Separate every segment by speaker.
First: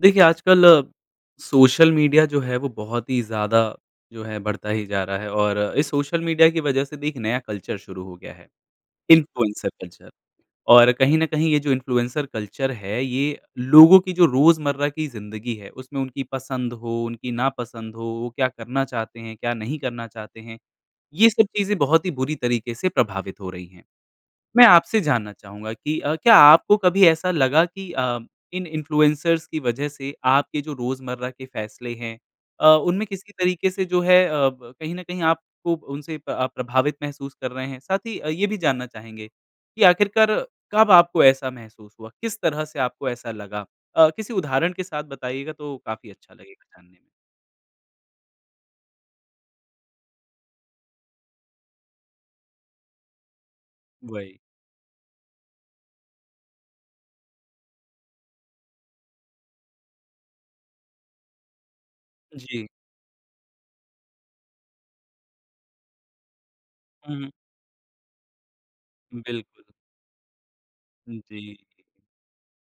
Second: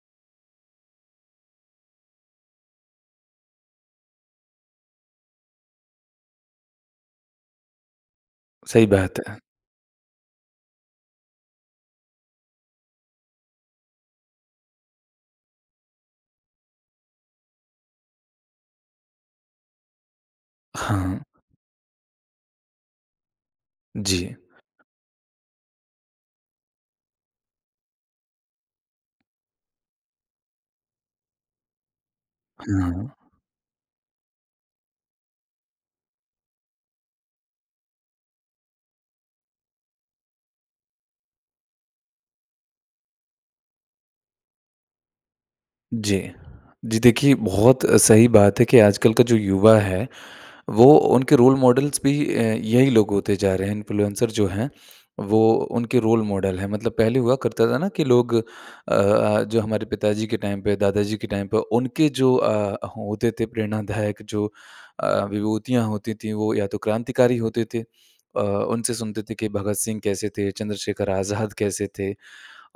Speaker 1: देखिए, आजकल अ, social media जो है वो बहुत ही ज़्यादा जो है बढ़ता ही जा रहा है और इस सोशल मीडिया की वज़ह से भी एक नया कल्चर शुरू हो गया है।
Speaker 2: सही बात है।
Speaker 1: इन्फ्लुएंसर कल्चर और कहीं न कहीं ये जो इन्फ्लुएंसर कल्चर है ये लोगों की जो रोज़मर्रा की ज़िंदगी है उसमें उनकी पसंद हो, उनकी ना पसंद हो, वो क्या करना चाहते हैं? क्या नहीं करना चाहते हैं?
Speaker 2: हाँ।
Speaker 1: ये सब चीज़ें बहुत ही बुरी तरीके से प्रभावित हो रही हैं।
Speaker 2: जी।
Speaker 1: मैं आपसे जानना चाहूँगा कि अ, क्या आपको कभी ऐसा लगा कि अ, इन इन्फ्लुएंसर्स की वज़ह से आपके जो रोज़मर्रा के फैसले हैं अ, उनमें
Speaker 2: हुँ।
Speaker 1: किसी तरीके से जो है अ, ब कहीं न कहीं आपको उनसे प आप प्रभावित महसूस कर रहे हैं? साथ ही अ, ये भी जानना चाहेंगे कि आखिरकार कब आपको ऐसा महसूस हुआ? किस तरह से आपको ऐसा लगा? अ, किसी उदाहरण के साथ बताइएगा तो काफ़ी
Speaker 2: जी।
Speaker 1: अच्छा लगेगा जानने
Speaker 2: जी
Speaker 1: में।
Speaker 2: देखिए, बहुत सही बात है कि आजकल का जो युवा है वो उनके रोल मॉडल्स भी अ, यही लोग होते जा रहे हैं। इन्फ्लुएंसर
Speaker 1: वही।
Speaker 2: जो हैं वो उनके रोल मॉडल है। मतलब पहले हुआ करता था ना कि लोग अ अ, जो हमारे पिताजी के टाइम पे दादाजी के टाइम पे उनके जो
Speaker 1: जी।
Speaker 2: अ, होते थे प्रेरणादायक जो अ, विभूतियाँ होती थी वो या तो
Speaker 1: हुँ, हुँ।
Speaker 2: क्रांतिकारी होते थे। अ, उनसे सुनते थे कि
Speaker 1: बिल्कुल।
Speaker 2: भगत सिंह कैसे थे, चंद्रशेखर
Speaker 1: हुँ,
Speaker 2: आज़ाद
Speaker 1: जी।
Speaker 2: कैसे थे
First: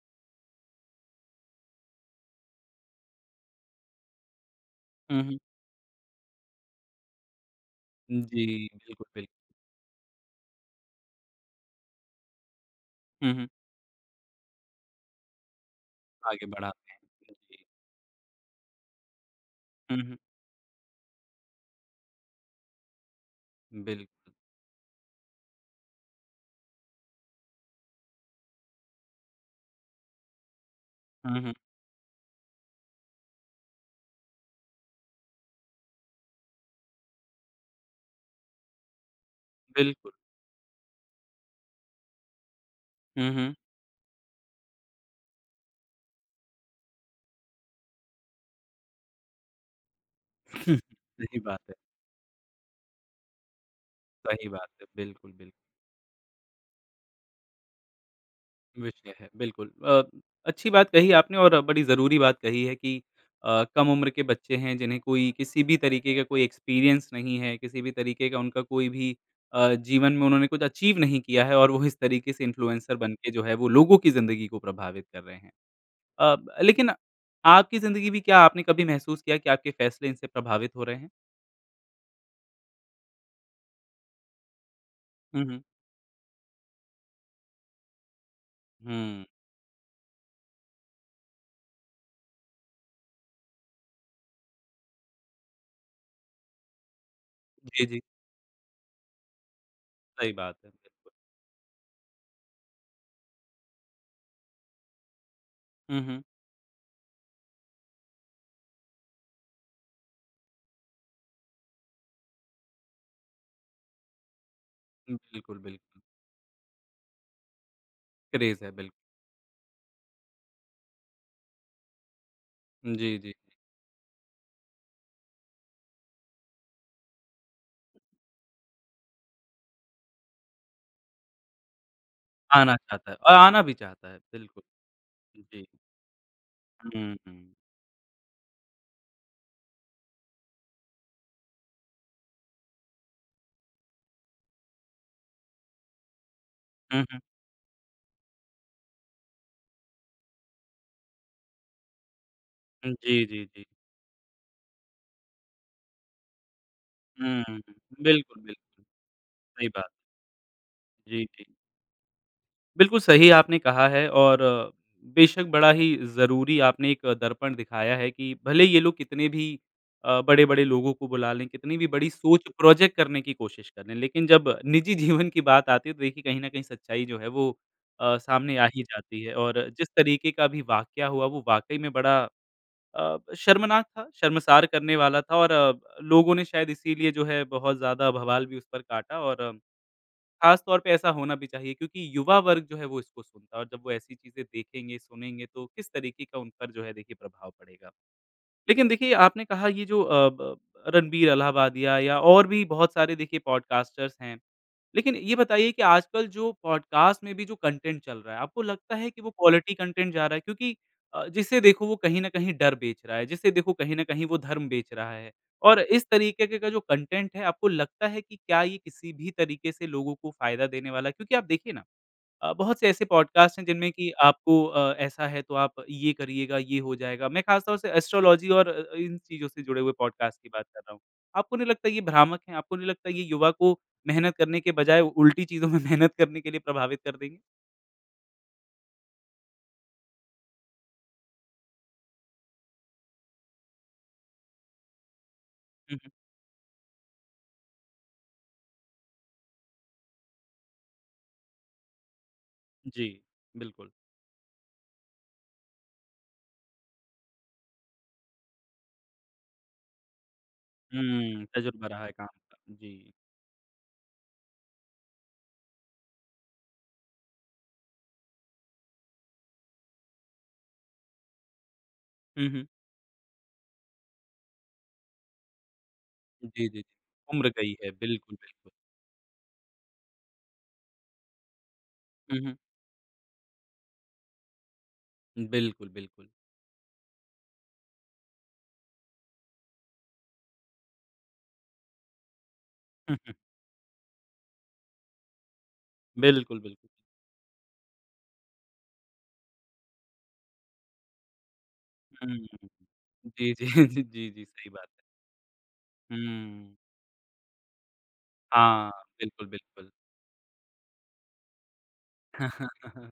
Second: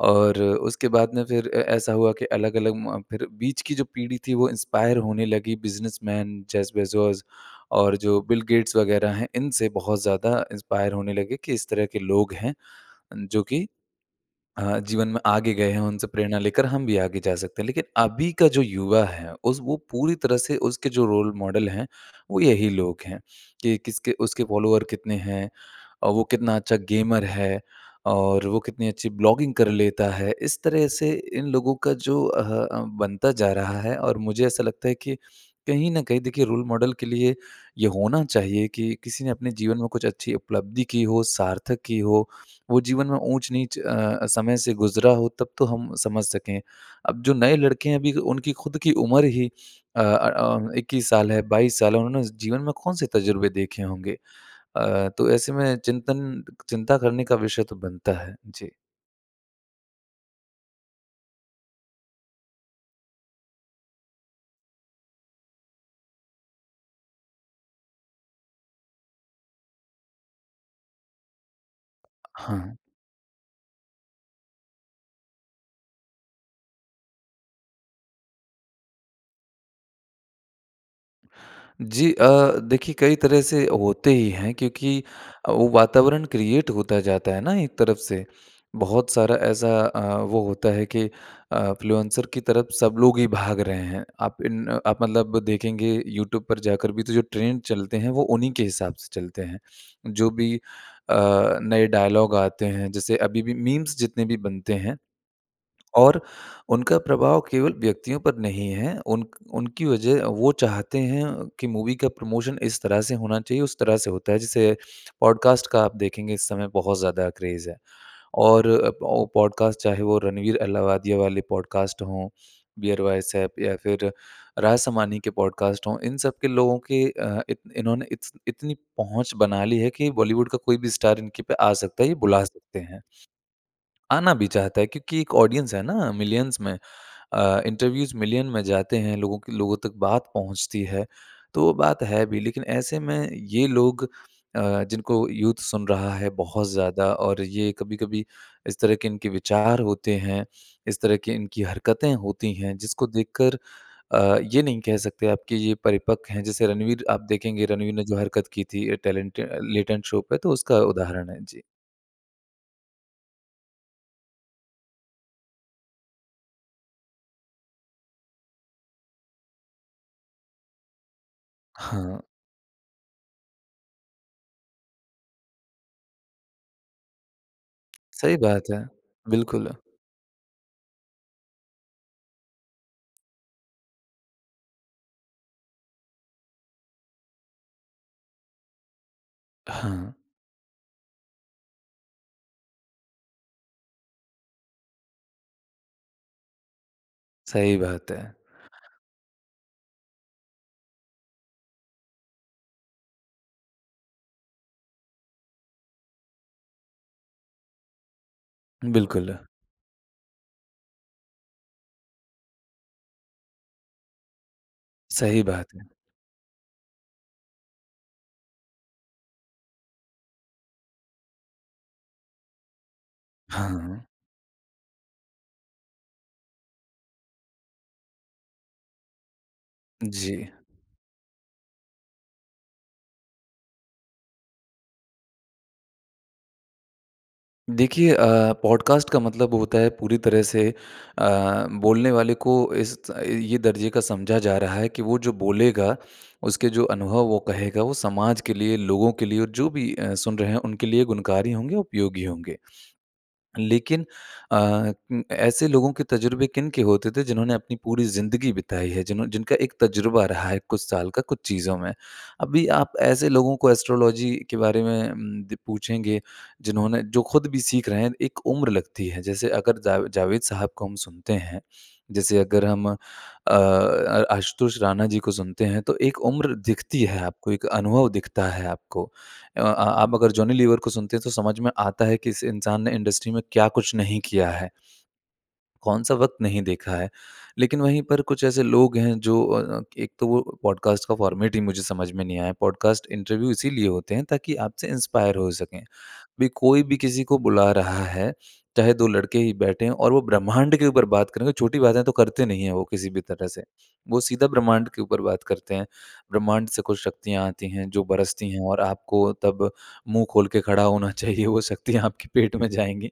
Speaker 2: और उसके बाद में फिर अ, ऐसा हुआ कि अलग-अलग म फिर बीच की जो पीढ़ी थी वो इंस्पायर
Speaker 1: हुँ,
Speaker 2: होने
Speaker 1: हुँ।
Speaker 2: लगी बिज़नसमैन जेफ बेज़ोस और जो बिल
Speaker 1: जी।
Speaker 2: गेट्स
Speaker 1: बिल्कुल
Speaker 2: वग़ैरह
Speaker 1: बिल
Speaker 2: हैं। इनसे बहुत ज़्यादा इंस्पायर होने लगे कि इस तरह के लोग हैं
Speaker 1: हुँ,
Speaker 2: जो
Speaker 1: हुँ।
Speaker 2: कि अ, जीवन में आगे गए हैं उनसे प्रेरणा
Speaker 1: आगे
Speaker 2: लेकर हम
Speaker 1: बढ़ाते
Speaker 2: भी
Speaker 1: हैं,
Speaker 2: आगे जा
Speaker 1: जी।
Speaker 2: सकते हैं। लेकिन अभी का जो युवा है उस वो
Speaker 1: हुँ,
Speaker 2: पूरी
Speaker 1: हुँ।
Speaker 2: तरह से उसके जो रोल मॉडल हैं वो यही लोग हैं कि किसके
Speaker 1: बिल्कुल।
Speaker 2: उसके फॉलोवर कितने हैं और वो कितना अच्छा गेमर है? और वो कितनी अच्छी ब्लॉगिंग कर लेता है? इस तरह से
Speaker 1: हुँ,
Speaker 2: इन
Speaker 1: हुँ।
Speaker 2: लोगों का जो अह, अ, बनता जा रहा है और मुझे ऐसा लगता है कि कहीं न कहीं देखिए रोल मॉडल के लिए ये होना चाहिए कि किसी ने अपने जीवन में कुछ
Speaker 1: बिल्कुल।
Speaker 2: अच्छी उपलब्धि की हो, सार्थक की हो। वो जीवन में
Speaker 1: हुँ, हुँ।
Speaker 2: ऊँच-नीच अ, समय से गुज़रा हो तब तो हम समझ सकें। अब जो नए लड़के हैं, अभी उनकी ख़ुद की उम्र ही अ अ अ, 21 साल
Speaker 1: सही
Speaker 2: है,
Speaker 1: बात है।
Speaker 2: 22 साल है। उन्होंने उस जीवन में कौन से तज़ुर्बे देखे होंगे।
Speaker 1: सही बात है।
Speaker 2: अ, तो
Speaker 1: बिल्कुल, बिल्कुल।
Speaker 2: ऐसे में चिंतन चिंता करने का विषय तो बनता है। जी।
Speaker 1: विषय है। बिल्कुल, अ, अच्छी बात कही आपने और बड़ी ज़रूरी बात कही है कि अ, कम उम्र के बच्चे हैं जिन्हें कोई किसी भी तरीके का कोई एक्सपीरियंस नहीं है। किसी भी तरीके का उनका कोई भी अ, जीवन में उन्होंने कुछ अचीव नहीं किया है और वो इस तरीके से
Speaker 2: हाँ।
Speaker 1: इन्फ्लुएंसर बनके जो है वो लोगों की ज़िंदगी को प्रभावित कर रहे हैं। अ, ब लेकिन आपकी ज़िंदगी भी क्या आपने कभी महसूस किया कि आपके फ़ैसले इनसे प्रभावित हो रहे हैं?
Speaker 2: जी अ, देखिए कई तरह से होते ही हैं क्योंकि
Speaker 1: हुँ,
Speaker 2: अ,
Speaker 1: हुँ।
Speaker 2: वो वातावरण क्रिएट होता जाता है न एक तरफ से। बहुत
Speaker 1: हुँ।
Speaker 2: सारा ऐसा अ, वो होता है कि अ, इन्फ्लुएंसर की तरफ सब लोग ही भाग रहे हैं। आप इन अ, आप मतलब देखेंगे यूट्यूब पर जाकर भी तो जो ट्रेंड
Speaker 1: जी,
Speaker 2: चलते
Speaker 1: जी।
Speaker 2: हैं वो उन्हीं के हिसाब से चलते हैं। जो
Speaker 1: सही
Speaker 2: भी
Speaker 1: बात है, बिल्कुल।
Speaker 2: अ, नए डायलॉग आते हैं जैसे अभी भी मीम्स जितने भी बनते हैं
Speaker 1: हुँ,
Speaker 2: और
Speaker 1: हुँ।
Speaker 2: उनका प्रभाव केवल व्यक्तियों पर नहीं है। उनक उनकी वज़ह वो चाहते हैं कि मूवी का प्रमोशन इस तरह से होना चाहिए, उस तरह से होता है। जिसे
Speaker 1: बिल्कुल,
Speaker 2: पॉडकास्ट का आप
Speaker 1: बिल्कुल।
Speaker 2: देखेंगे इस समय बहुत ज़्यादा क्रेज़ है
Speaker 1: क्रेज़
Speaker 2: और
Speaker 1: है, बिल्क
Speaker 2: अ औ पॉडकास्ट चाहे वो रणवीर अलाहाबादिया वाले पॉडकास्ट हो।
Speaker 1: जी,
Speaker 2: बीयर
Speaker 1: जी, जी।
Speaker 2: बाइसेप या फिर राज शामानी के पॉडकास्ट हो। इन सब के लोगों के अ, इत इन्होंने इतस इतनी पहुँच बना ली है कि बॉलीवुड का कोई भी स्टार इनके पे आ सकता है, ये बुला
Speaker 1: आना
Speaker 2: सकते हैं।
Speaker 1: चाहता है और आना भी चाहता है।
Speaker 2: आना भी
Speaker 1: बिल्कुल।
Speaker 2: चाहता है क्योंकि एक
Speaker 1: जी।
Speaker 2: ऑडियंस है ना मिलियंस में
Speaker 1: हुँ, हुँ।
Speaker 2: अ, इंटरव्यूज मिलियन में जाते हैं। लोगों के लोगों तक बात पहुँचती है तो वो बात है भी। लेकिन ऐसे में ये लोग अ, जिनको यूथ सुन रहा है बहुत
Speaker 1: हुँ,
Speaker 2: ज़्यादा
Speaker 1: हुँ।
Speaker 2: और ये कभी-कभी इस तरह के इनके विचार होते हैं। इस तरह की इनकी हरकतें होती हैं। जिसको
Speaker 1: जी, जी,
Speaker 2: देखकर
Speaker 1: जी।
Speaker 2: अ, ये नहीं कह सकते आपके ये परिपक्व हैं। जैसे रणवीर आप
Speaker 1: हम्म।
Speaker 2: देखेंगे रणवीर ने जो
Speaker 1: बिल्कुल,
Speaker 2: हरकत की
Speaker 1: बिल्कुल।
Speaker 2: थी टैलेंट अ,
Speaker 1: सही बात है।
Speaker 2: लेटेंट शो पे तो उसका
Speaker 1: जी,
Speaker 2: उदाहरण है।
Speaker 1: जी।
Speaker 2: जी।
Speaker 1: बिल्कुल सही आपने कहा है और बेशक़ बड़ा ही ज़रूरी आपने एक दर्पण दिखाया है कि भले ही ये लोग कितने भी अ, बड़े-बड़े लोगों को बुला लें, कितनी भी बड़ी
Speaker 2: हाँ।
Speaker 1: सोच प्रोजेक्ट करने की कोशिश कर लें, लेकिन जब निजी जीवन की बात आती है, तो देखिए कहीं न कहीं सच्चाई जो है, वो अ,
Speaker 2: सही
Speaker 1: सामने आ
Speaker 2: बात
Speaker 1: ही
Speaker 2: है।
Speaker 1: जाती है। और
Speaker 2: बिल्कुल।
Speaker 1: जिस तरीके का भी वाक्या हुआ, वो वाक़ई में बड़ा अ, शर्मनाक था, शर्मसार करने वाला था और लोगों ने शायद इसीलिए जो है बहुत ज़्यादा बवाल भी उस पर काटा और
Speaker 2: हाँ।
Speaker 1: ख़ास तौर पे ऐसा होना भी चाहिए क्योंकि युवा वर्ग जो है, वो इसको सुनता है और जब वो ऐसी चीज़ें देखेंगे, सुनेंगे तो किस तरीके का उन पर जो है देखिए प्रभाव
Speaker 2: सही
Speaker 1: पड़ेगा?
Speaker 2: बात है।
Speaker 1: लेकिन देखिए, आपने कहा, ये जो अ, ब ब रणबीर अलहाबादिया या और भी बहुत सारे देखिए पॉडकास्टर्स हैं। लेकिन ये बताइए कि आजकल जो पॉडकास्ट में भी जो कंटेंट चल रहा है, आपको लगता है कि वो
Speaker 2: बिल्कुल।
Speaker 1: क्वालिटी कंटेंट जा रहा है? क्योंकि अ, जिसे देखो वो कहीं न कहीं डर बेच रहा है, जिसे देखो कहीं न कहीं वो धर्म बेच रहा है
Speaker 2: सही बात
Speaker 1: और
Speaker 2: है।
Speaker 1: इस तरीके के का जो कंटेंट है, आपको लगता है कि क्या ये किसी भी तरीके से लोगों को फ़ायदा देने वाला है? क्योंकि आप देखिए ना अ, बहुत से ऐसे पॉडकास्ट हैं, जिनमें
Speaker 2: हाँ।
Speaker 1: कि आपको अ, ऐसा है, तो आप ये करिएगा, ये हो जाएगा। मैं ख़ासतौर से एस्ट्रोलॉजी और अ-अ, इन चीज़ों से जुड़े हुए पॉडकास्ट की
Speaker 2: जी।
Speaker 1: बात कर रहा हूँ। आपको नहीं लगता ये भ्रामक है? आपको नहीं लगता, ये युवा को मेहनत करने के बजाय उल्टी चीज़ो में मेहनत करने के लिए प्रभावित कर देंगे?
Speaker 2: देखिए अ, पॉडकास्ट का मतलब होता है पूरी तरह से अ, बोलने वाले को इस ये दर्जे का समझा जा रहा है कि वो जो बोलेगा,
Speaker 1: हुँ, हुँ।
Speaker 2: उसके जो अनुभव वो कहेगा वो समाज के लिए, लोगों के लिए और जो भी अ, सुन रहे हैं उनके लिए गुणकारी होंगे, उपयोगी होंगे।
Speaker 1: जी। बिल्कुल।
Speaker 2: लेकिन अ उं, ऐसे लोगों के तज़ुर्बे किनके होते थे जिन्होंने अपनी पूरी ज़िंदगी बिताई है जिनहों जिनका एक तज़ुर्बा रहा है कुछ साल का कुछ
Speaker 1: हुँ।
Speaker 2: चीज़ों
Speaker 1: तज़ुर्बा
Speaker 2: में।
Speaker 1: रहा है काम का।
Speaker 2: अभी आप
Speaker 1: जी।
Speaker 2: ऐसे लोगों को एस्ट्रोलॉजी के बारे में उम द पूछेंगे जिन्होंने जो खुद भी सीख रहे हैं एक उम्र लगती है जैसे अगर जावे जावेद साहब को हम सुनते हैं जैसे
Speaker 1: हुँ,
Speaker 2: अगर
Speaker 1: हुँ।
Speaker 2: हम अ, अ आशुतोष राणा जी को सुनते हैं तो एक
Speaker 1: जी,
Speaker 2: उम्र
Speaker 1: जी, जी।
Speaker 2: दिखती है
Speaker 1: उम्र
Speaker 2: आपको एक
Speaker 1: गयी है।
Speaker 2: अनुभव
Speaker 1: बिल्कुल,
Speaker 2: दिखता है
Speaker 1: बिल्कुल।
Speaker 2: आपको। अ अ, आप अगर जॉनी लीवर को सुनते हैं, तो समझ में आता है कि
Speaker 1: हुँ,
Speaker 2: इस
Speaker 1: हुँ।
Speaker 2: इंसान ने इंडस्ट्री में क्या कुछ नहीं किया है।
Speaker 1: बिल्कुल,
Speaker 2: कौन-सा
Speaker 1: बिल्कुल।
Speaker 2: वक़्त नहीं देखा है लेकिन वहीं पर कुछ ऐसे लोग हैं जो अ, एक तो वो पॉडकास्ट का फ़ॉर्मेट ही मुझे समझ में नहीं आया। पॉडकास्ट
Speaker 1: हुँ, हुँ।
Speaker 2: इंटरव्यू इसीलिए होते हैं ताकि आपसे इंस्पायर हो सकें। अभी
Speaker 1: बिल्कुल, बिल्कुल।
Speaker 2: कोई भी किसी को बुला रहा है चाहे 2 लड़के ही बैठे हैं और वो ब्रह्मांड के ऊपर बात करेंगे। छोटी बातें तो
Speaker 1: हुँ,
Speaker 2: करते नहीं
Speaker 1: हुँ।
Speaker 2: है, वो किसी भी तरह
Speaker 1: जी,
Speaker 2: से।
Speaker 1: जी,
Speaker 2: वो
Speaker 1: जी, जी।
Speaker 2: सीधा
Speaker 1: सही बात है।
Speaker 2: ब्रह्मांड के ऊपर बात करते हैं। ब्रह्मांड
Speaker 1: हुँ।
Speaker 2: से कुछ शक्तियाँ आती हैं जो बरसती हैं और
Speaker 1: हाँ।
Speaker 2: आपको
Speaker 1: बिल्कुल,
Speaker 2: तब
Speaker 1: बिल्कुल।
Speaker 2: मुँह खोल के खड़ा होना चाहिए, वो शक्तियाँ आपके पेट में जाएँगी।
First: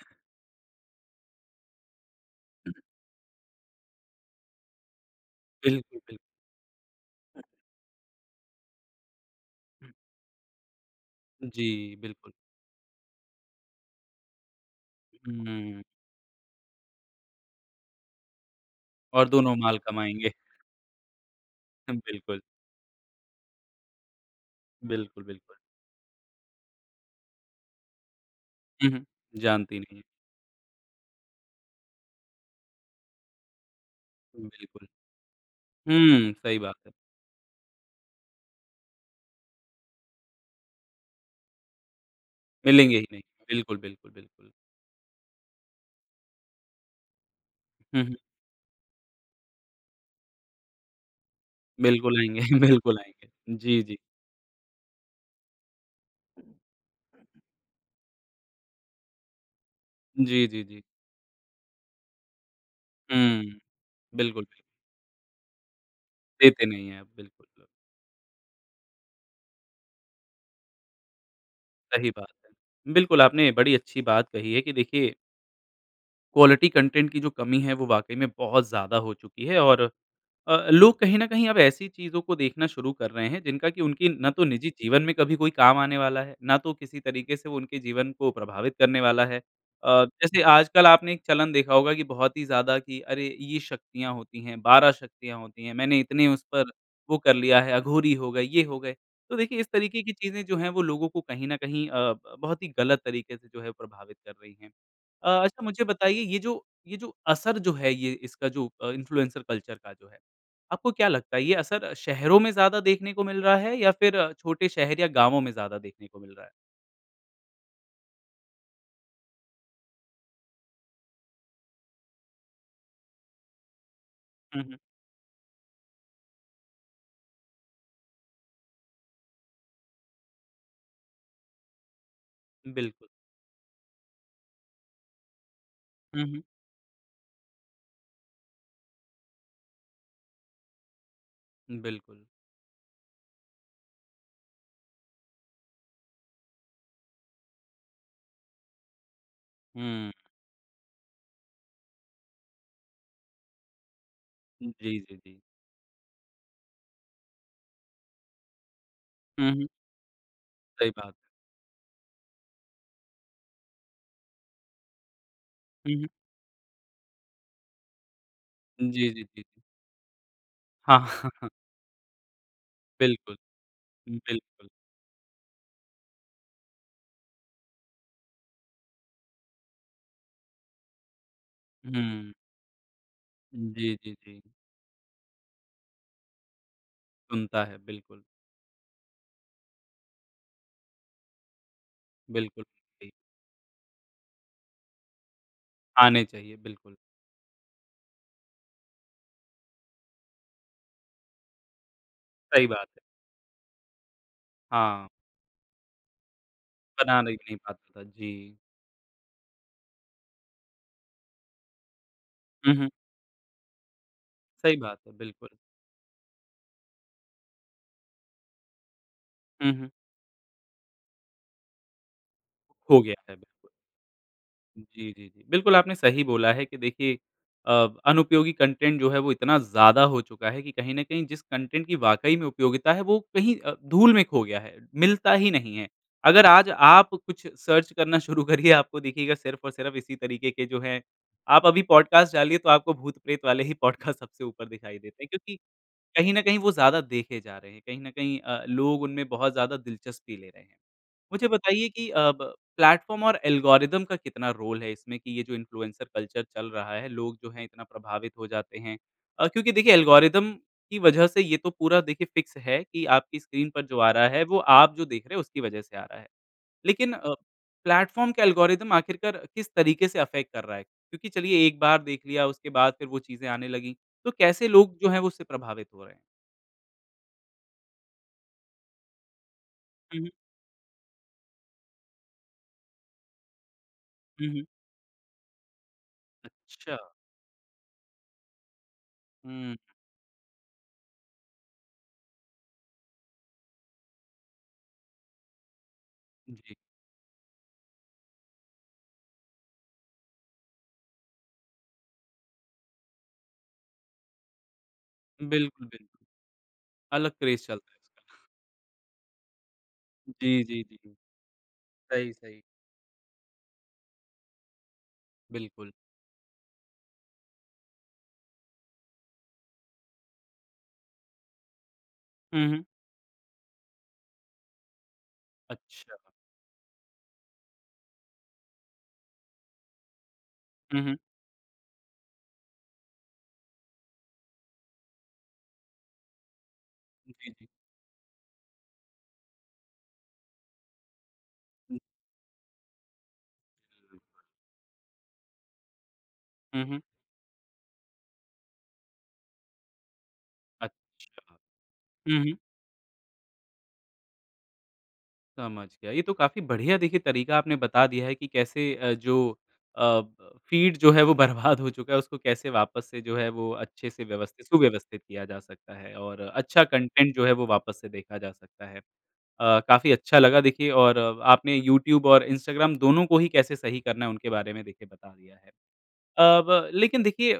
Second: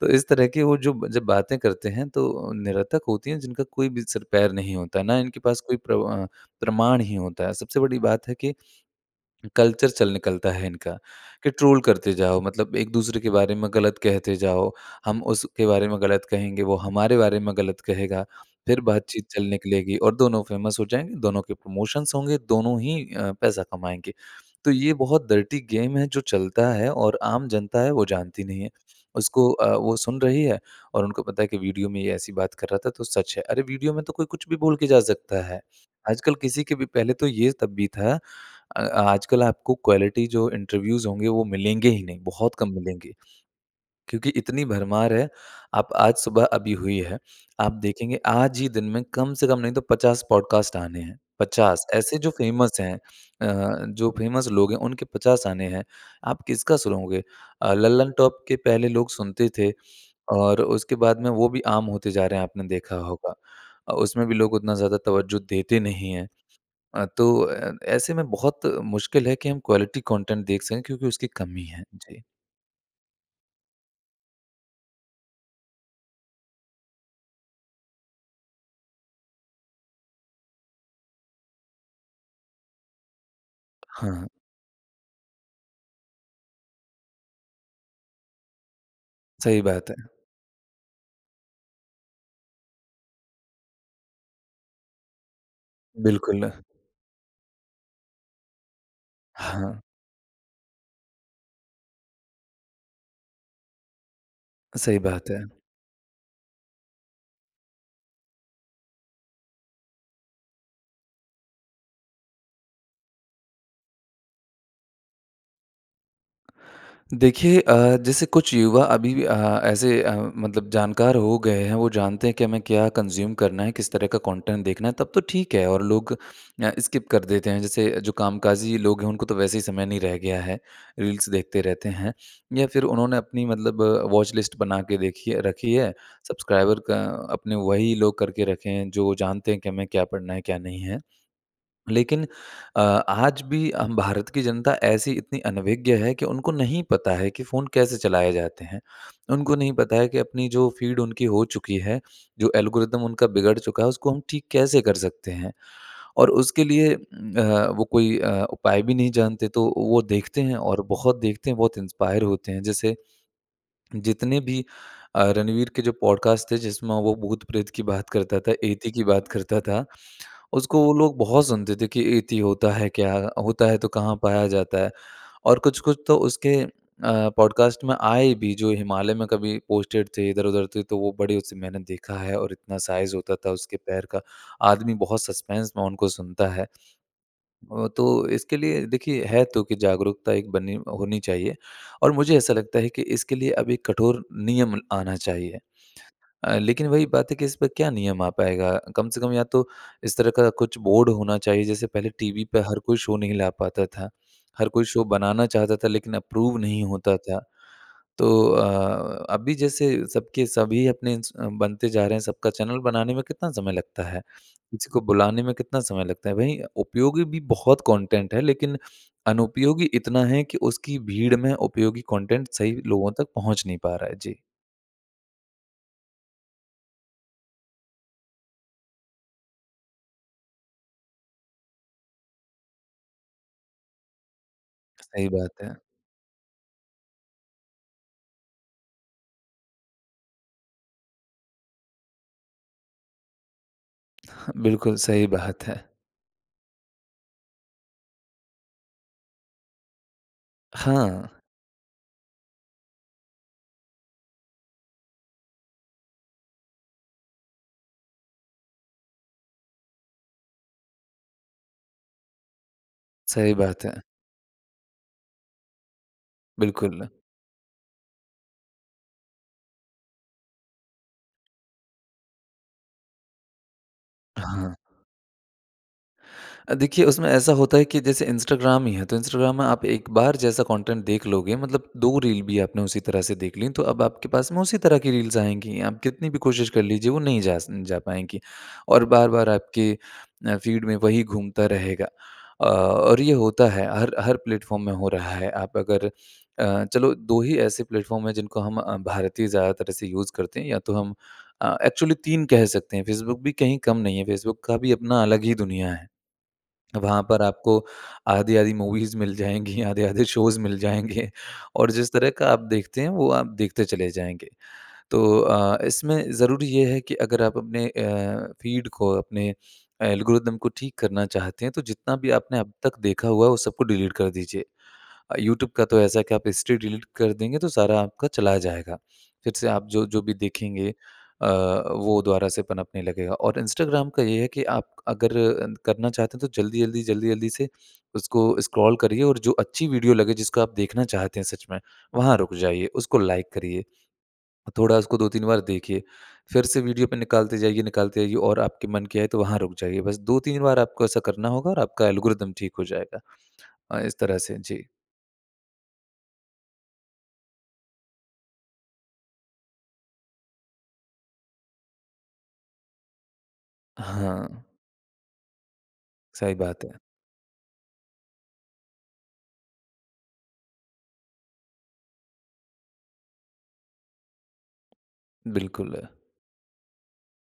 Speaker 2: तो इस तरह की वो जो जब बातें करते हैं तो निरर्थक होती हैं, जिनका कोई भी सिर-पैर नहीं होता है ना, इनके पास कोई
Speaker 1: बिल्कुल,
Speaker 2: प्रम
Speaker 1: बिल्क
Speaker 2: अ, प्रमाण ही होता है। सबसे बड़ी बात है कि कल्चर
Speaker 1: हुँ।
Speaker 2: चल निकलता है इनका, कि ट्रोल
Speaker 1: जी।
Speaker 2: करते
Speaker 1: बिल्कुल।
Speaker 2: जाओ मतलब एक-दूसरे के बारे में गलत कहते जाओ, हम उसके
Speaker 1: हुँ।
Speaker 2: बारे में गलत कहेंगे वो हमारे बारे में गलत कहेगा फिर बातचीत
Speaker 1: और
Speaker 2: चल
Speaker 1: दोनों माल
Speaker 2: निकलेगी। और
Speaker 1: कमाएँगे।
Speaker 2: दोनों फ़ेमस हो जाएँगे दोनों के
Speaker 1: हम,
Speaker 2: प्रमोशंस होंगे
Speaker 1: बिल्कुल।
Speaker 2: दोनों ही अ, पैसा कमाएँगे। तो ये
Speaker 1: बिल्कुल,
Speaker 2: बहुत
Speaker 1: बिल्कुल।
Speaker 2: डर्टी गेम है जो चलता है और आम जनता है वो जानती नहीं है।
Speaker 1: हुँ, हुँ।
Speaker 2: उसको अ,
Speaker 1: जानती
Speaker 2: वो
Speaker 1: नहीं है।
Speaker 2: सुन रही है और उनको पता है कि वीडियो में ये ऐसी बात कर रहा था तो सच है। अरे वीडियो में तो कोई कुछ भी बोल के
Speaker 1: बिल्कुल।
Speaker 2: जा सकता है।
Speaker 1: हुँ,
Speaker 2: आजकल
Speaker 1: सही
Speaker 2: किसी के
Speaker 1: बात
Speaker 2: भी
Speaker 1: है।
Speaker 2: पहले तो ये तब भी था। अ, आजकल आपको क्वालिटी जो इंटरव्यूज़ होंगे वो मिलेंगे ही नहीं बहुत कम
Speaker 1: मिलेंगे ही
Speaker 2: मिलेंगे।
Speaker 1: नहीं। बिल्कुल, बिल्कुल,
Speaker 2: क्योंकि
Speaker 1: बिल्कुल।
Speaker 2: इतनी भरमार है आप आज सुबह अभी हुई है, आप
Speaker 1: हुँ, हुँ।
Speaker 2: देखेंगे आज ही दिन में कम से कम नहीं तो 50 पॉडकास्ट आने हैं। 50
Speaker 1: बिल्कुल
Speaker 2: ऐसे जो
Speaker 1: आएँगे
Speaker 2: फ़ेमस हैं।
Speaker 1: बिल्कुल आएँगे। जी,
Speaker 2: अ,
Speaker 1: जी।
Speaker 2: जो फ़ेमस लोग हैं उनके 50 आने हैं आप किसका सुनोगे। अ, लल्लनटॉप के पहले लोग सुनते थे
Speaker 1: जी,
Speaker 2: और
Speaker 1: जी, जी।
Speaker 2: उसके बाद में वो भी आम होते जा रहे हैं आपने देखा होगा।
Speaker 1: हुँ।
Speaker 2: अ, उसमें भी
Speaker 1: बिल्कुल
Speaker 2: लोग
Speaker 1: [unintelligible]
Speaker 2: उतना ज़्यादा तवज़्ज़ो देते नहीं हैं।
Speaker 1: देते नहीं है
Speaker 2: अ,
Speaker 1: आप
Speaker 2: तो
Speaker 1: बिल्कुल।
Speaker 2: अ, ऐसे में बहुत मुश्किल है कि हम क्वालिटी कंटेंट देख सकें। क्योंकि उसकी कमी है।
Speaker 1: सही
Speaker 2: जी।
Speaker 1: बात है। बिल्कुल आपने बड़ी अच्छी बात कही है कि देखिए क्वालिटी कंटेंट की जो कमी है वो वाक़ई में बहुत ज़्यादा हो चुकी है और अ, लोग कहीं न कहीं अब ऐसी चीज़ों को देखना शुरू कर रहे हैं जिनका कि उनकी
Speaker 2: हाँ, हाँ।
Speaker 1: ना तो निजी जीवन में कभी कोई काम आने वाला है, ना तो किसी तरीके से उनके जीवन को प्रभावित करने वाला है।
Speaker 2: सही
Speaker 1: अ,
Speaker 2: बात है।
Speaker 1: जैसे आजकल आपने एक चलन देखा होगा कि बहुत ही ज़्यादा कि अरे! ये शक्तियाँ होती हैं, 12 शक्तियाँ होती हैं। मैंने इतनी उस
Speaker 2: बिल्कुल।
Speaker 1: पर वो कर लिया है, अघोरी हो गए, ये हो गए। तो देखिए इस
Speaker 2: हाँ।
Speaker 1: तरीके की चीज़ें जो हैं वो लोगों को कहीं न कहीं अ, ब बहुत ही गलत तरीके से जो है प्रभावित कर रही हैं।
Speaker 2: सही
Speaker 1: अ,
Speaker 2: बात है।
Speaker 1: अच्छा मुझे बताइए ये जो, ये जो असर जो है ये इसका जो अ, इन्फ्लुएंसर कल्चर का जो है, आपको क्या लगता है ये असर शहरों में ज़्यादा देखने को मिल रहा है या फ़िर छोटे शहर या गाँवों में ज़्यादा देखने को मिल रहा है?
Speaker 2: देखिए अ, जैसे कुछ युवा अभी भी अ, ऐसे अ, मतलब जानकार हो गए हैं वो जानते हैं कि हमें क्या कंज़्यूम करना है किस तरह का
Speaker 1: हुँ,
Speaker 2: कंटेंट
Speaker 1: हुँ।
Speaker 2: देखना है तब तो ठीक है और लोग अ, स्किप कर देते हैं। जैसे जो कामकाजी लोग हैं उनको तो वैसे ही समय नहीं रह गया है रील्स देखते रहते हैं या फ़िर
Speaker 1: बिल्कुल।
Speaker 2: उन्होंने अपनी मतलब वॉच लिस्ट बना के देखी है रखी है
Speaker 1: हुँ, हुँ।
Speaker 2: सब्सक्राइबर का अपने वही लोग करके रखे हैं जो जानते हैं कि हमें क्या पढ़ना है क्या नहीं है।
Speaker 1: बिल्कुल।
Speaker 2: लेकिन अ, आज भी हम भारत की जनता ऐसी इतनी अनभिज्ञ है कि उनको नहीं पता है कि फ़ोन कैसे चलाए जाते हैं। उनको नहीं पता है
Speaker 1: हुँ।
Speaker 2: कि अपनी जो फ़ीड उनकी हो चुकी है जो एल्गोरिदम उनका बिगड़ चुका है उसको हम ठीक
Speaker 1: जी,
Speaker 2: कैसे कर
Speaker 1: जी,
Speaker 2: सकते
Speaker 1: जी।
Speaker 2: हैं? और उसके लिए अ, वो कोई अ, उपाय भी नहीं जानते,
Speaker 1: हुँ, हुँ।
Speaker 2: तो वो देखते हैं और
Speaker 1: सही बात है।
Speaker 2: बहुत देखते हैं बहुत इंस्पायर होते हैं। जैसे जितने भी अ, रणवीर के जो
Speaker 1: हुँ, हुँ।
Speaker 2: पॉडकास्ट थे, जिसमें वो भूत-प्रेत की बात करता था, यति की
Speaker 1: जी, जी,
Speaker 2: बात करता
Speaker 1: जी।
Speaker 2: था उसको वो
Speaker 1: हाँ।
Speaker 2: लोग बहुत सुनते थे कि यति होता है क्या?
Speaker 1: बिल्कुल।
Speaker 2: होता है तो कहाँ पाया
Speaker 1: बिल्कुल।
Speaker 2: जाता है? और कुछ-कुछ तो उसके अ, पॉडकास्ट में आए भी जो हिमालय में कभी पोस्टेड थे इधर-उधर थे तो वो बड़े उससे मैंने देखा
Speaker 1: हुँ।
Speaker 2: है और इतना साइज़ होता था उसके
Speaker 1: जी,
Speaker 2: पैर
Speaker 1: जी,
Speaker 2: का
Speaker 1: जी।
Speaker 2: आदमी बहुत सस्पेंस में उनको सुनता है।
Speaker 1: सुनता है,
Speaker 2: अ,
Speaker 1: बिल्कुल।
Speaker 2: तो इसके लिए देखिए है तो की जागरूकता एक बनी होनी चाहिए और मुझे ऐसा
Speaker 1: बिल्कुल
Speaker 2: लगता है कि
Speaker 1: सही।
Speaker 2: इसके लिए अभी कठोर नियम आना चाहिए।
Speaker 1: आने
Speaker 2: अ,
Speaker 1: चाहिए,
Speaker 2: लेकिन
Speaker 1: बिल्कुल।
Speaker 2: वही बात है कि इस पर क्या नियम आ पाएगा? कम से कम या तो इस तरह का कुछ बोर्ड होना चाहिए। जैसे पहले टीवी पर
Speaker 1: सही
Speaker 2: हर
Speaker 1: बात
Speaker 2: कोई
Speaker 1: है।
Speaker 2: शो नहीं ला पाता था, हर कोई शो
Speaker 1: हाँ।
Speaker 2: बनाना चाहता था लेकिन अप्रूव नहीं होता
Speaker 1: बनाने क
Speaker 2: था।
Speaker 1: नहीं पाता था,
Speaker 2: तो
Speaker 1: जी।
Speaker 2: अ, अभी जैसे सबके सभी अपने च बनते जा रहे हैं सबका
Speaker 1: हुँ,
Speaker 2: चैनल
Speaker 1: हुँ।
Speaker 2: बनाने में कितना समय लगता है,
Speaker 1: सही
Speaker 2: किसी
Speaker 1: बात
Speaker 2: को
Speaker 1: है,
Speaker 2: बुलाने
Speaker 1: बिल्कुल।
Speaker 2: में कितना समय लगता है? वही उपयोगी भी बहुत कंटेंट है, लेकिन
Speaker 1: हुँ, हुँ।
Speaker 2: अनुपयोगी इतना है कि उसकी भीड़ में उपयोगी कंटेंट सही
Speaker 1: हो
Speaker 2: लोगों
Speaker 1: गया
Speaker 2: तक
Speaker 1: है
Speaker 2: पहुँच
Speaker 1: बिल्कुल।
Speaker 2: नहीं पा रहा है। जी।
Speaker 1: जी, जी, जी। बिल्कुल आपने सही बोला है कि देखिए अ, अनुपयोगी कंटेंट जो है, वो इतना ज़्यादा हो चुका है कि कहीं न कहीं जिस कंटेंट की वाक़ई में उपयोगिता है, वो कहीं अ, धूल में खो गया है,
Speaker 2: सही
Speaker 1: मिलता ही
Speaker 2: बात
Speaker 1: नहीं
Speaker 2: है।
Speaker 1: है। अगर आज आप कुछ सर्च करना शुरू करिए, आपको दिखेगा सिर्फ़ और सिर्फ़ इसी तरीके के जो हैं आप अभी पॉडकास्ट डालिए, तो आपको भूत-प्रेत वाले ही पॉडकास्ट सबसे ऊपर
Speaker 2: बिल्कुल,
Speaker 1: दिखाई देते हैं
Speaker 2: सही
Speaker 1: क्योंकि
Speaker 2: बात है।
Speaker 1: कहीं न कहीं वो ज़्यादा देखे जा रहे हैं। कहीं न कहीं अ, लोग उनमें बहुत ज़्यादा दिलचस्पी ले रहे हैं।
Speaker 2: हाँ।
Speaker 1: मुझे बताइए कि अब प्लेटफ़ॉर्म और एल्गोरिदम का कितना रोल है इसमें कि ये जो इन्फ्लुएन्सर कल्चर चल रहा है, लोग जो हैं इतना प्रभावित हो जाते हैं? अ, क्योंकि देखिए एल्गोरिदम की वजह से ये तो पूरा देखिए फ़िक्स है कि आपकी
Speaker 2: सही
Speaker 1: स्क्रीन पर
Speaker 2: बात
Speaker 1: जो
Speaker 2: है।
Speaker 1: आ रहा है, वो आप जो देख रहे हैं, उसकी वजह से आ रहा है।
Speaker 2: बिल्कुल।
Speaker 1: लेकिन अ, प्लेटफ़ॉर्म के एल्गोरिदम आख़िरकार किस तरीके से अफ़ेक्ट कर रहा है? क्योंकि चलिए, एक बार देख लिया, उसके बाद फिर वो चीज़ें आने लगी। तो कैसे
Speaker 2: हाँ।
Speaker 1: लोग जो हैं, वो उससे प्रभावित हो रहे हैं?
Speaker 2: अ, देखिए, उसमें ऐसा होता है कि जैसे इंस्टाग्राम ही है, तो इंस्टाग्राम में आप एक
Speaker 1: हुँ, हुँ।
Speaker 2: बार जैसा कंटेंट देख लोगे मतलब 2 रील भी आपने उसी तरह से देख ली, तो अब आपके
Speaker 1: हुँ,
Speaker 2: पास में
Speaker 1: हुँ।
Speaker 2: उसी तरह की रील्स आएँगी। आप कितनी भी कोशिश कर
Speaker 1: अच्छा।
Speaker 2: लीजिए, वो नहीं जा स जा पाएँगी और बार-बार
Speaker 1: हुँ।
Speaker 2: आपके अ, फ़ीड में वही घूमता रहेगा अ, और ये होता है हर हर प्लेटफ़ॉर्म में हो रहा है। आप अगर
Speaker 1: जी।
Speaker 2: अ, चलो 2 ही ऐसे प्लेटफ़ॉर्म हैं जिनको हम अ, भारतीय ज़्यादा तरह से यूज़ करते हैं या तो हम अ, एक्चुअली 3 कह सकते हैं। फ़ेसबुक भी कहीं कम नहीं है। फ़ेसबुक का भी अपना अलग ही
Speaker 1: बिल्कुल,
Speaker 2: दुनिया
Speaker 1: बिल
Speaker 2: है। वहाँ
Speaker 1: अलग
Speaker 2: पर
Speaker 1: क्रेज़
Speaker 2: आपको
Speaker 1: चलता है आजकल।
Speaker 2: आधी-आधी मूवीज़ मिल जाएँगी, आधे-आधे शोज़
Speaker 1: जी,
Speaker 2: मिल
Speaker 1: जी, जी।
Speaker 2: जाएँगे और जिस तरह
Speaker 1: सही,
Speaker 2: का आप
Speaker 1: सही।
Speaker 2: देखते हैं, वो आप देखते चले जाएँगे। तो अ,
Speaker 1: बिल्कुल।
Speaker 2: इसमें ज़रूरी ये है कि अगर आप अपने अ, फ़ीड को, अपने एल्गोरिदम को ठीक करना चाहते हैं, तो जितना भी आपने
Speaker 1: हुँ,
Speaker 2: अब
Speaker 1: हुँ।
Speaker 2: तक देखा हुआ है, वो सबको डिलीट कर दीजिए। अ, यूट्यूब का तो
Speaker 1: अच्छा।
Speaker 2: ऐसा है कि आप हिस्ट्री डिलीट कर देंगे, तो सारा आपका चला जाएगा। फिर से आप जो-जो भी देखेंगे
Speaker 1: हुँ, हुँ।
Speaker 2: अ, वो दोबारा से पनपने लगेगा और इंस्टाग्राम का ये है कि आप अगर करना चाहते हैं, तो जल्दी-जल्दी,
Speaker 1: जी,
Speaker 2: जल्दी-जल्दी
Speaker 1: जी।
Speaker 2: से उसको स्क्रॉल करिए और जो अच्छी वीडियो लगे, जिसको आप देखना चाहते हैं सच में, वहाँ रुक जाइए। उसको लाइक करिए।
Speaker 1: [unintelligible]
Speaker 2: थोड़ा उसको 2-3 बार देखिए, फिर से
Speaker 1: हुँ, हुँ।
Speaker 2: वीडियो पे निकालते जाइए, निकालते जाइए और आपके मन के आए तो वहाँ रुक जाइए। बस 2-3 बार आपको ऐसा
Speaker 1: अच्छा।
Speaker 2: करना होगा और आपका
Speaker 1: हुँ,
Speaker 2: एल्गोरिदम
Speaker 1: हुँ।
Speaker 2: ठीक हो जाएगा। अ, इस तरह से। जी।
Speaker 1: समझ गया। ये तो काफ़ी बढ़िया देखिए तरीका आपने बता दिया है कि कैसे अ, जो अ, ब फीड जो है, वो बर्बाद हो चुका है। उसको कैसे वापस से जो है, वो अच्छे से
Speaker 2: हाँ।
Speaker 1: व्यवस्थित सुव्यवस्थित किया जा सकता है और
Speaker 2: सही बात
Speaker 1: अच्छा
Speaker 2: है।
Speaker 1: कंटेंट जो है, वो वापस से देखा जा सकता है। अ, काफ़ी अच्छा लगा देखिए और आपने यूट्यूब और इंस्टाग्राम दोनों को ही कैसे सही करना है, उनके बारे में देखिए बता दिया है।
Speaker 2: बिल्कुल।
Speaker 1: अ, ब लेकिन देखिए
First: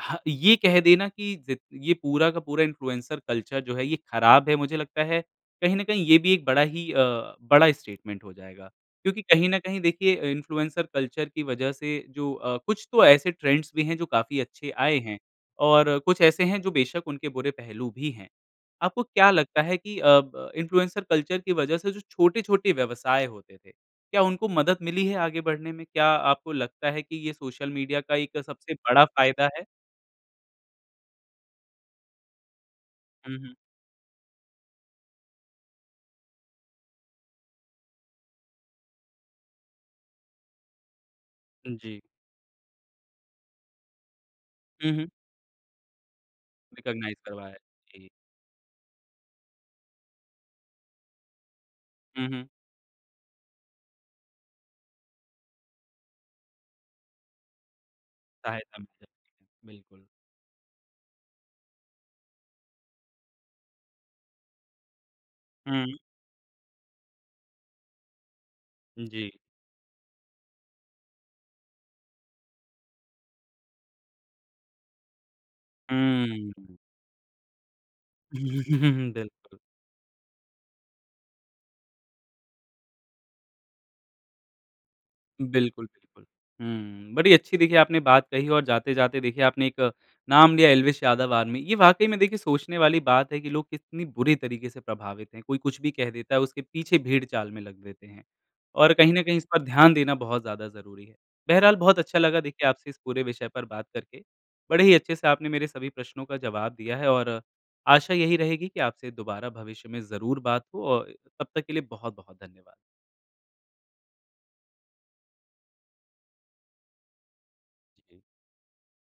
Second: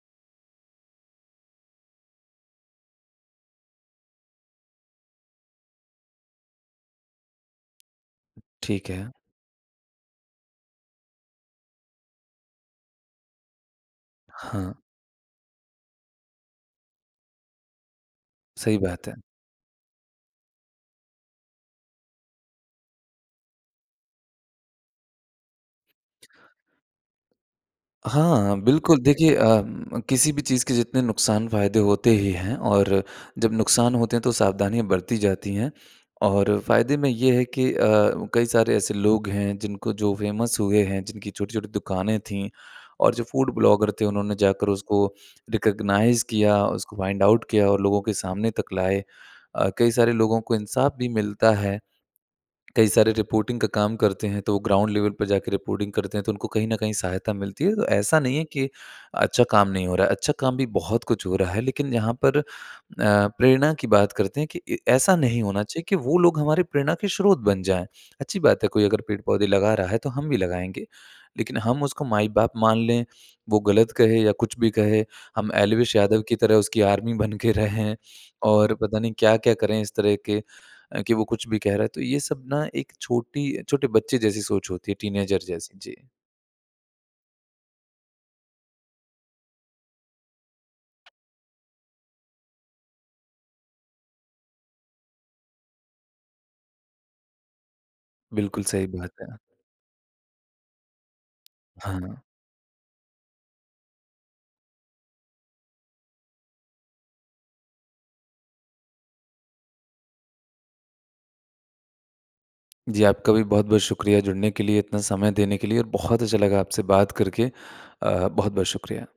Speaker 1: ह ये कह देना कि ज़ ये पूरा का पूरा इन्फ्लुएंसर कल्चर जो है, ये खराब है मुझे लगता है, कहीं न कहीं ये भी एक बड़ा ही अ, बड़ा स्टेटमेंट हो जाएगा।
Speaker 2: ठीक है।
Speaker 1: क्योंकि कहीं न कहीं देखिए इन्फ्लुएंसर कल्चर की वजह से जो अ, कुछ तो ऐसे ट्रेंड्स भी हैं, जो काफ़ी अच्छे
Speaker 2: हाँ।
Speaker 1: आए हैं, और कुछ ऐसे हैं जो बेशक उनके बुरे पहलू भी हैं।
Speaker 2: सही
Speaker 1: आपको
Speaker 2: बात है।
Speaker 1: क्या लगता है कि अ, ब इन्फ्लुएंस कल्चर की वजह से जो छोटे-छोटे व्यवसाय होते थे, क्या उनको मदद मिली है आगे बढ़ने में? क्या आपको लगता है कि ये सोशल मीडिया का एक
Speaker 2: हाँ,
Speaker 1: सबसे
Speaker 2: बिल्कुल
Speaker 1: बड़ा
Speaker 2: देखिए
Speaker 1: फ़ायदा
Speaker 2: अ,
Speaker 1: है?
Speaker 2: किसी भी चीज़ के जितने नुकसान-फ़ायदे होते ही हैं और
Speaker 1: हुँ,
Speaker 2: जब
Speaker 1: हुँ।
Speaker 2: नुकसान होते हैं तो सावधानियाँ बरती जाती हैं। और फ़ायदे में ये है कि अ, कई सारे ऐसे लोग हैं, जिनको जो फ़ेमस हुए हैं, जिनकी छोटी-छोटी
Speaker 1: जी।
Speaker 2: दुकानें थी, और जो फूड ब्लॉगर थे, उन्होंने जाकर
Speaker 1: हुँ,
Speaker 2: उसको
Speaker 1: हुँ।
Speaker 2: रिकग्नाइज़ किया, उसको
Speaker 1: रिकग्नाइज़
Speaker 2: फाइंड आउट
Speaker 1: करवाया।
Speaker 2: किया और लोगों
Speaker 1: जी।
Speaker 2: के सामने तक लाए। अ, कई सारे लोगों को इंसाफ भी मिलता है।
Speaker 1: हुँ, हुँ।
Speaker 2: कई सारे रिपोर्टिंग का काम करते हैं तो वो ग्राउंड लेवल पर जाकर रिपोर्टिंग करते हैं तो उनको कहीं न कहीं सहायता मिलती है। तो ऐसा नहीं है कि,
Speaker 1: सहायता मिल जाती
Speaker 2: अच्छा
Speaker 1: है।
Speaker 2: काम नहीं हो
Speaker 1: बिल्कुल।
Speaker 2: रहा है। अच्छा काम भी बहुत कुछ हो रहा है लेकिन यहाँ पर अ, प्रेरणा की बात करते हैं कि ऐ ऐसा नहीं होना चाहिए
Speaker 1: हुँ।
Speaker 2: कि वो लोग हमारी प्रेरणा के स्रोत बन जाए। अच्छी बात है, कोई अगर
Speaker 1: जी।
Speaker 2: पेड़-पौधे लगा रहा है तो हम भी लगाएँगे। लेकिन हम उसको माई-बाप मान लें, वो गलत कहे या कुछ भी कहे, हम एल्विश यादव की तरह
Speaker 1: हुँ।
Speaker 2: उसकी आर्मी बन के रहें, और पता नहीं क्या-क्या
Speaker 1: बिल्कुल।
Speaker 2: करें इस तरह के, कि वो कुछ भी कह रहा है। तो ये सब ना एक छोटी छोटे बच्चे जैसी सोच होती है, टीनएजर जैसी।
Speaker 1: बिल्कुल,
Speaker 2: जी।
Speaker 1: बिल्कुल। हुँ, बड़ी अच्छी देखिए आपने बात कही और जाते-जाते देखिए आपने एक नाम लिया एल्विश यादव आर्मी। ये वाक़ई में देखिए सोचने वाली बात है कि लोग कितनी बुरी तरीके से प्रभावित हैं। कोई कुछ भी कह देता है, उसके पीछे भेड़चाल में लग देते हैं,
Speaker 2: बिल्कुल सही
Speaker 1: और
Speaker 2: बात
Speaker 1: कहीं न कहीं
Speaker 2: है।
Speaker 1: इस पर ध्यान देना बहुत ज़्यादा ज़रूरी है। बहरहाल, बहुत अच्छा
Speaker 2: हाँ।
Speaker 1: लगा देखिए आपसे इस पूरे विषय पर बात करके। बड़े ही अच्छे से आपने मेरे सभी प्रश्नों का जवाब दिया है और, आशा यही रहेगी कि आपसे दोबारा भविष्य में ज़रूर बात हो और तब तक के लिए बहुत-बहुत धन्यवाद।
Speaker 2: जी, आपका भी बहुत-बहुत शुक्रिया जुड़ने के लिए, इतना समय देने के लिए और बहुत अच्छा लगा आपसे बात करके। अ, बहुत-बहुत शुक्रिया।